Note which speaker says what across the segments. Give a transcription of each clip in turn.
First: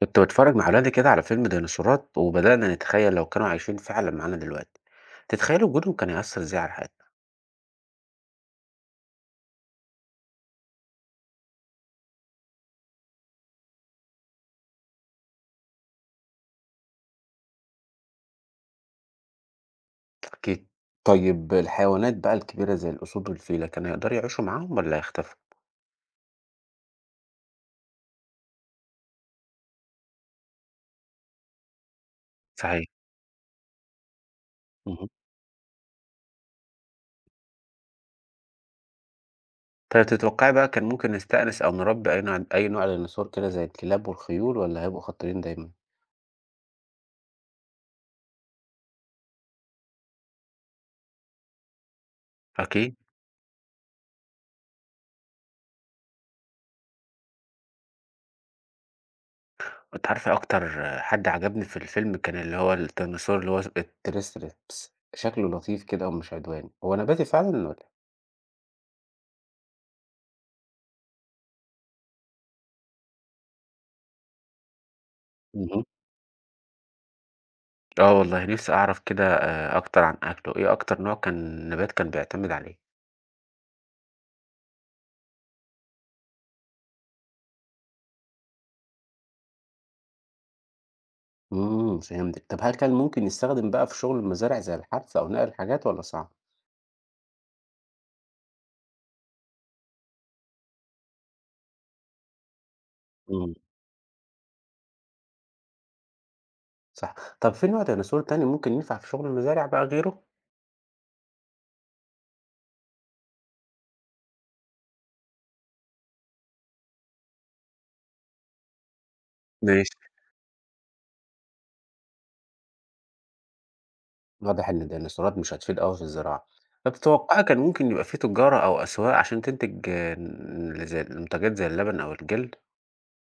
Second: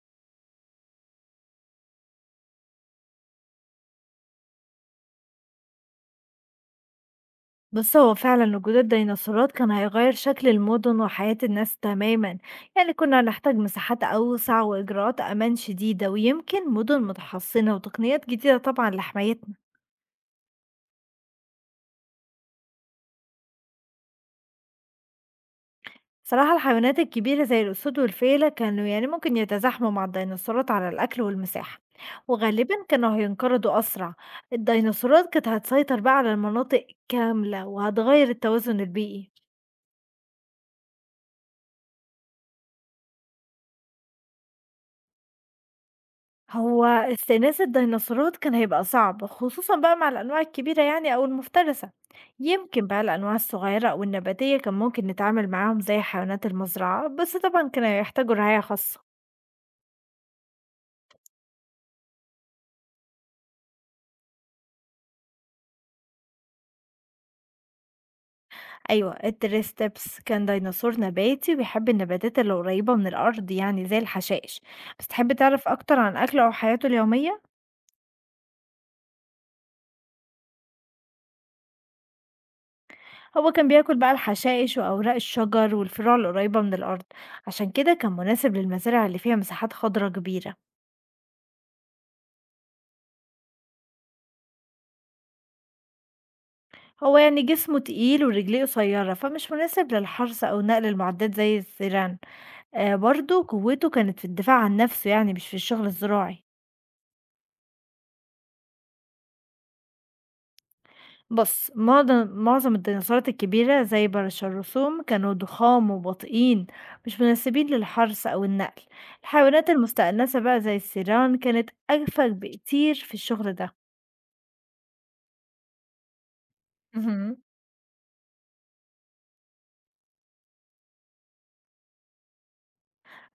Speaker 1: كنت بتفرج مع ولادي كده على فيلم ديناصورات وبدأنا نتخيل لو كانوا عايشين فعلا معانا دلوقتي. تتخيلوا وجودهم كان هيأثر ازاي على حياتنا؟
Speaker 2: بُص، هو فعلًا وجود الديناصورات كان هيغيّر شكل المدن وحياة الناس تمامًا، يعني كنا هنحتاج مساحات أوسع وإجراءات أمان شديدة، ويمكن مدن متحصنة وتقنيات جديدة طبعًا لحمايتنا.
Speaker 1: أكيد. طيب الحيوانات بقى الكبيرة زي الأسود والفيلة كانوا يقدروا يعيشوا معاهم ولا يختفوا؟
Speaker 2: صراحة الحيوانات الكبيرة زي الأسود والفيلة كانوا يعني ممكن يتزاحموا مع الديناصورات على الأكل والمساحة، وغالبًا
Speaker 1: صحيح.
Speaker 2: كانوا هينقرضوا أسرع.
Speaker 1: مهم.
Speaker 2: الديناصورات كانت هتسيطر بقى على المناطق كاملة، وهتغيّر التوازن البيئي.
Speaker 1: طيب تتوقعي بقى كان ممكن نستأنس أو نربي أي نوع ديناصور كده زي الكلاب والخيول ولا هيبقوا خطرين دايما؟
Speaker 2: هو استئناس الديناصورات كان هيبقى صعب خصوصا بقى مع الأنواع الكبيرة يعني أو المفترسة. يمكن
Speaker 1: أكيد.
Speaker 2: بقى الأنواع الصغيرة أو النباتية كان ممكن نتعامل معاهم زي حيوانات المزرعة بس طبعا كانوا يحتاجوا رعاية خاصة.
Speaker 1: أنت عارفة أكتر. حد عجبني في الفيلم كان اللي هو الديناصور اللي هو التريستريبس شكله لطيف كده ومش عدواني، هو نباتي فعلا ولا؟
Speaker 2: أيوة التريستبس كان ديناصور نباتي وبيحب النباتات اللي قريبة من الأرض يعني زي الحشائش. بس تحب تعرف
Speaker 1: مهم.
Speaker 2: أكتر عن أكله أو حياته اليومية؟
Speaker 1: آه والله نفسي أعرف كده أكتر عن أكله، إيه أكتر نوع كان نبات كان بيعتمد عليه؟
Speaker 2: هو كان بياكل بقى الحشائش وأوراق الشجر والفروع القريبة من الأرض. عشان كده كان مناسب للمزارع اللي فيها مساحات خضراء كبيرة.
Speaker 1: إمم، فهمتك. طب هل كان ممكن يستخدم بقى في شغل المزارع زي الحرث أو نقل الحاجات والّا صعب؟
Speaker 2: هو يعني جسمه تقيل ورجليه قصيرة فمش مناسب للحرث أو نقل المعدات زي السيران. آه برضو
Speaker 1: إمم.
Speaker 2: قوته كانت في الدفاع عن نفسه يعني مش في الشغل الزراعي.
Speaker 1: صح. طب في نوع ديناصور تاني ممكن ينفع في شغل المزارع بقى غيره؟
Speaker 2: بص معظم الديناصورات الكبيرة زي الرسوم كانوا ضخام وبطئين، مش مناسبين للحرث أو النقل. الحيوانات
Speaker 1: ماشي.
Speaker 2: المستأنسة بقى زي السيران كانت أكفأ بكتير في الشغل ده.
Speaker 1: واضح إن الديناصورات مش هتفيد أوي في الزراعة. طب
Speaker 2: مهم.
Speaker 1: تتوقعي كان ممكن يبقى في تجارة أو أسواق عشان تنتج آه، ن زي المنتجات زي اللبن أو الجلد؟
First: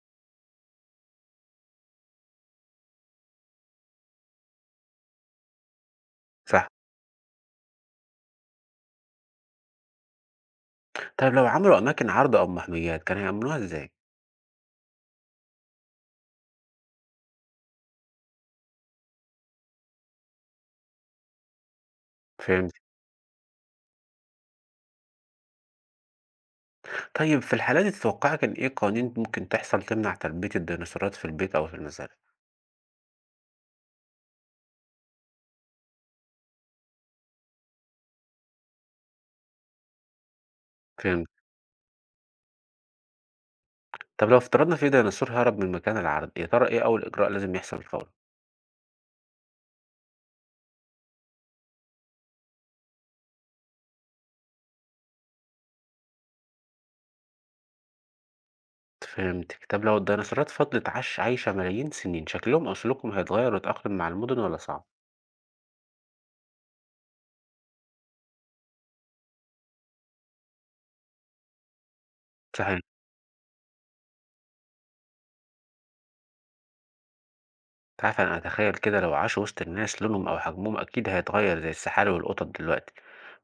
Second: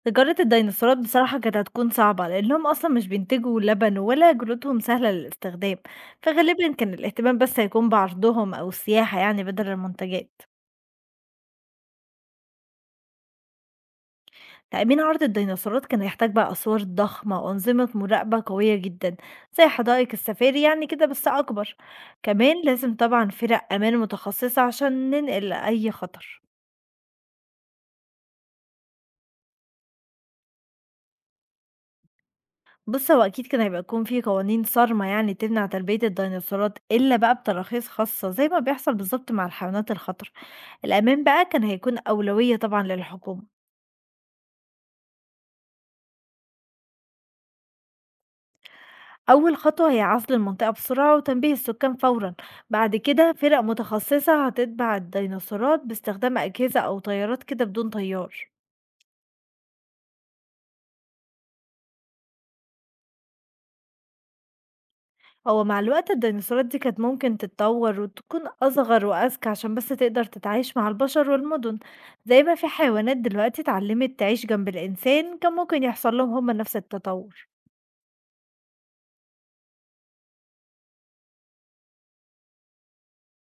Speaker 2: تجارة الديناصورات بصراحة كانت هتكون صعبة لأنهم أصلا مش بينتجوا لبن ولا جلودهم سهلة للاستخدام.
Speaker 1: صح.
Speaker 2: فغالبا كان الاهتمام بس هيكون بعرضهم أو السياحة يعني بدل المنتجات.
Speaker 1: طيب لو عملوا أماكن عرض أو محميات كانوا هيأمنوها إزاي؟
Speaker 2: تأمين عرض الديناصورات كان هيحتاج بقى أسوار ضخمة وأنظمة مراقبة قوية جدا، زي حدائق السفاري يعني كده بس أكبر. كمان
Speaker 1: فهمت.
Speaker 2: لازم طبعا فرق أمان متخصصة عشان ننقل أي خطر.
Speaker 1: طيب في الحالة دي تتوقعي كان إيه القوانين ممكن تحصل تمنع تربية الديناصورات في البيت أو في المزارع؟
Speaker 2: بُص، هو أكيد كان هيبقى يكون في قوانين صارمة يعني تمنع تربية الديناصورات إلا بقى بتراخيص خاصة زي ما بيحصل بالضبط مع الحيوانات الخطرة، الأمان
Speaker 1: فهمت،
Speaker 2: بقى كان هيكون أولوية طبعًا للحكومة.
Speaker 1: طب لو افترضنا في ديناصور هرب من مكان العرض، يا ترى إيه أول إجراء لازم يحصل فورا؟
Speaker 2: أول خطوة هي عزل المنطقة بسرعة وتنبيه السكان فورًا، بعد كده فرق متخصصة هتتبع الديناصورات باستخدام أجهزة أو طيارات كده بدون طيار.
Speaker 1: فهمتك، طب لو الديناصورات فضلت عاش عايشة ملايين سنين شكلهم أو سلوكهم هيتغير ويتأقلم مع المدن ولا صعب؟
Speaker 2: هو مع الوقت الديناصورات دي كانت ممكن تتطور وتكون أصغر وأذكى عشان بس تقدر تتعايش مع البشر والمدن. زي ما في
Speaker 1: صحيح،
Speaker 2: حيوانات دلوقتي اتعلمت تعيش جنب الإنسان كان ممكن يحصل لهم هما نفس التطور.
Speaker 1: أنت عارف أنا أتخيل كده لو عاشوا وسط الناس لونهم أو حجمهم أكيد هيتغير زي السحالي والقطط دلوقتي،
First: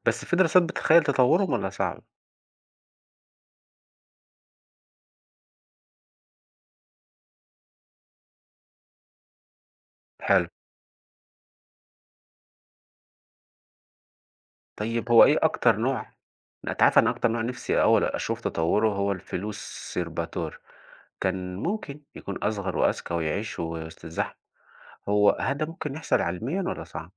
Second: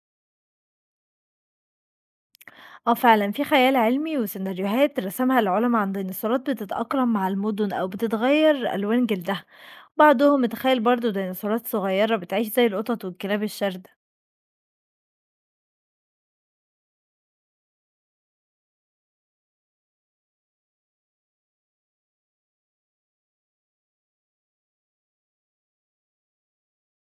Speaker 1: بس في دراسات بتخيل تطورهم ولا صعب؟
Speaker 2: اه فعلا في خيال علمي وسيناريوهات رسمها العلماء عن ديناصورات بتتأقلم مع المدن أو بتتغير ألوان جلدها. بعضهم
Speaker 1: حلو.
Speaker 2: اتخيل برضو ديناصورات صغيرة بتعيش زي القطط والكلاب الشاردة.
Speaker 1: طيب هو إيه أكتر نوع لأ أنت عارفة أنا أكتر نوع نفسي أوي أشوف تطوّره هو الفيلوسيرباتور، كان ممكن يكون أصغر وأذكى ويعيش وسط الزحمة، هو هل ده ممكن يحصل علميًا والّا صعب؟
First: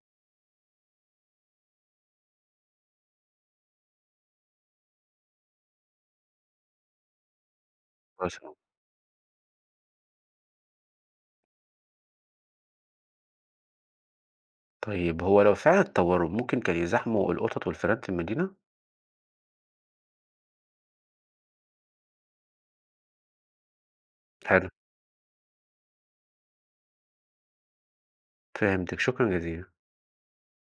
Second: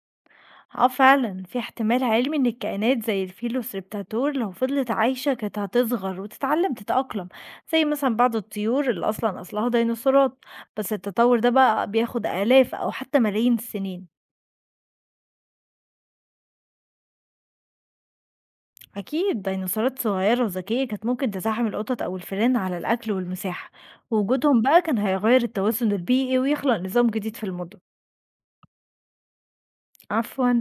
Speaker 2: آه فعلًا، في احتمال علمي إن الكائنات زي الفيلوسيرابتاتور لو فضلت عايشة كانت هتصغر وتتعلم تتأقلم، زي مثلًا بعض
Speaker 1: مثلًا.
Speaker 2: الطيور اللي أصلًا أصلها ديناصورات، بس التطور ده بقى بياخد آلاف أو حتى ملايين السنين.
Speaker 1: طيب هو لو فعلًا اتطوّروا ممكن كانوا يزاحموا القطط والفئران في المدينة؟
Speaker 2: أكيد ديناصورات صغيرة وذكية كانت ممكن تزاحم القطط أو الفئران على الأكل والمساحة، ووجودهم
Speaker 1: حلو،
Speaker 2: بقى كان هيغير التوازن البيئي ويخلق نظام جديد في المدن.
Speaker 1: فهمتِك، شكرًا جزيلًا.
Speaker 2: عفوًا.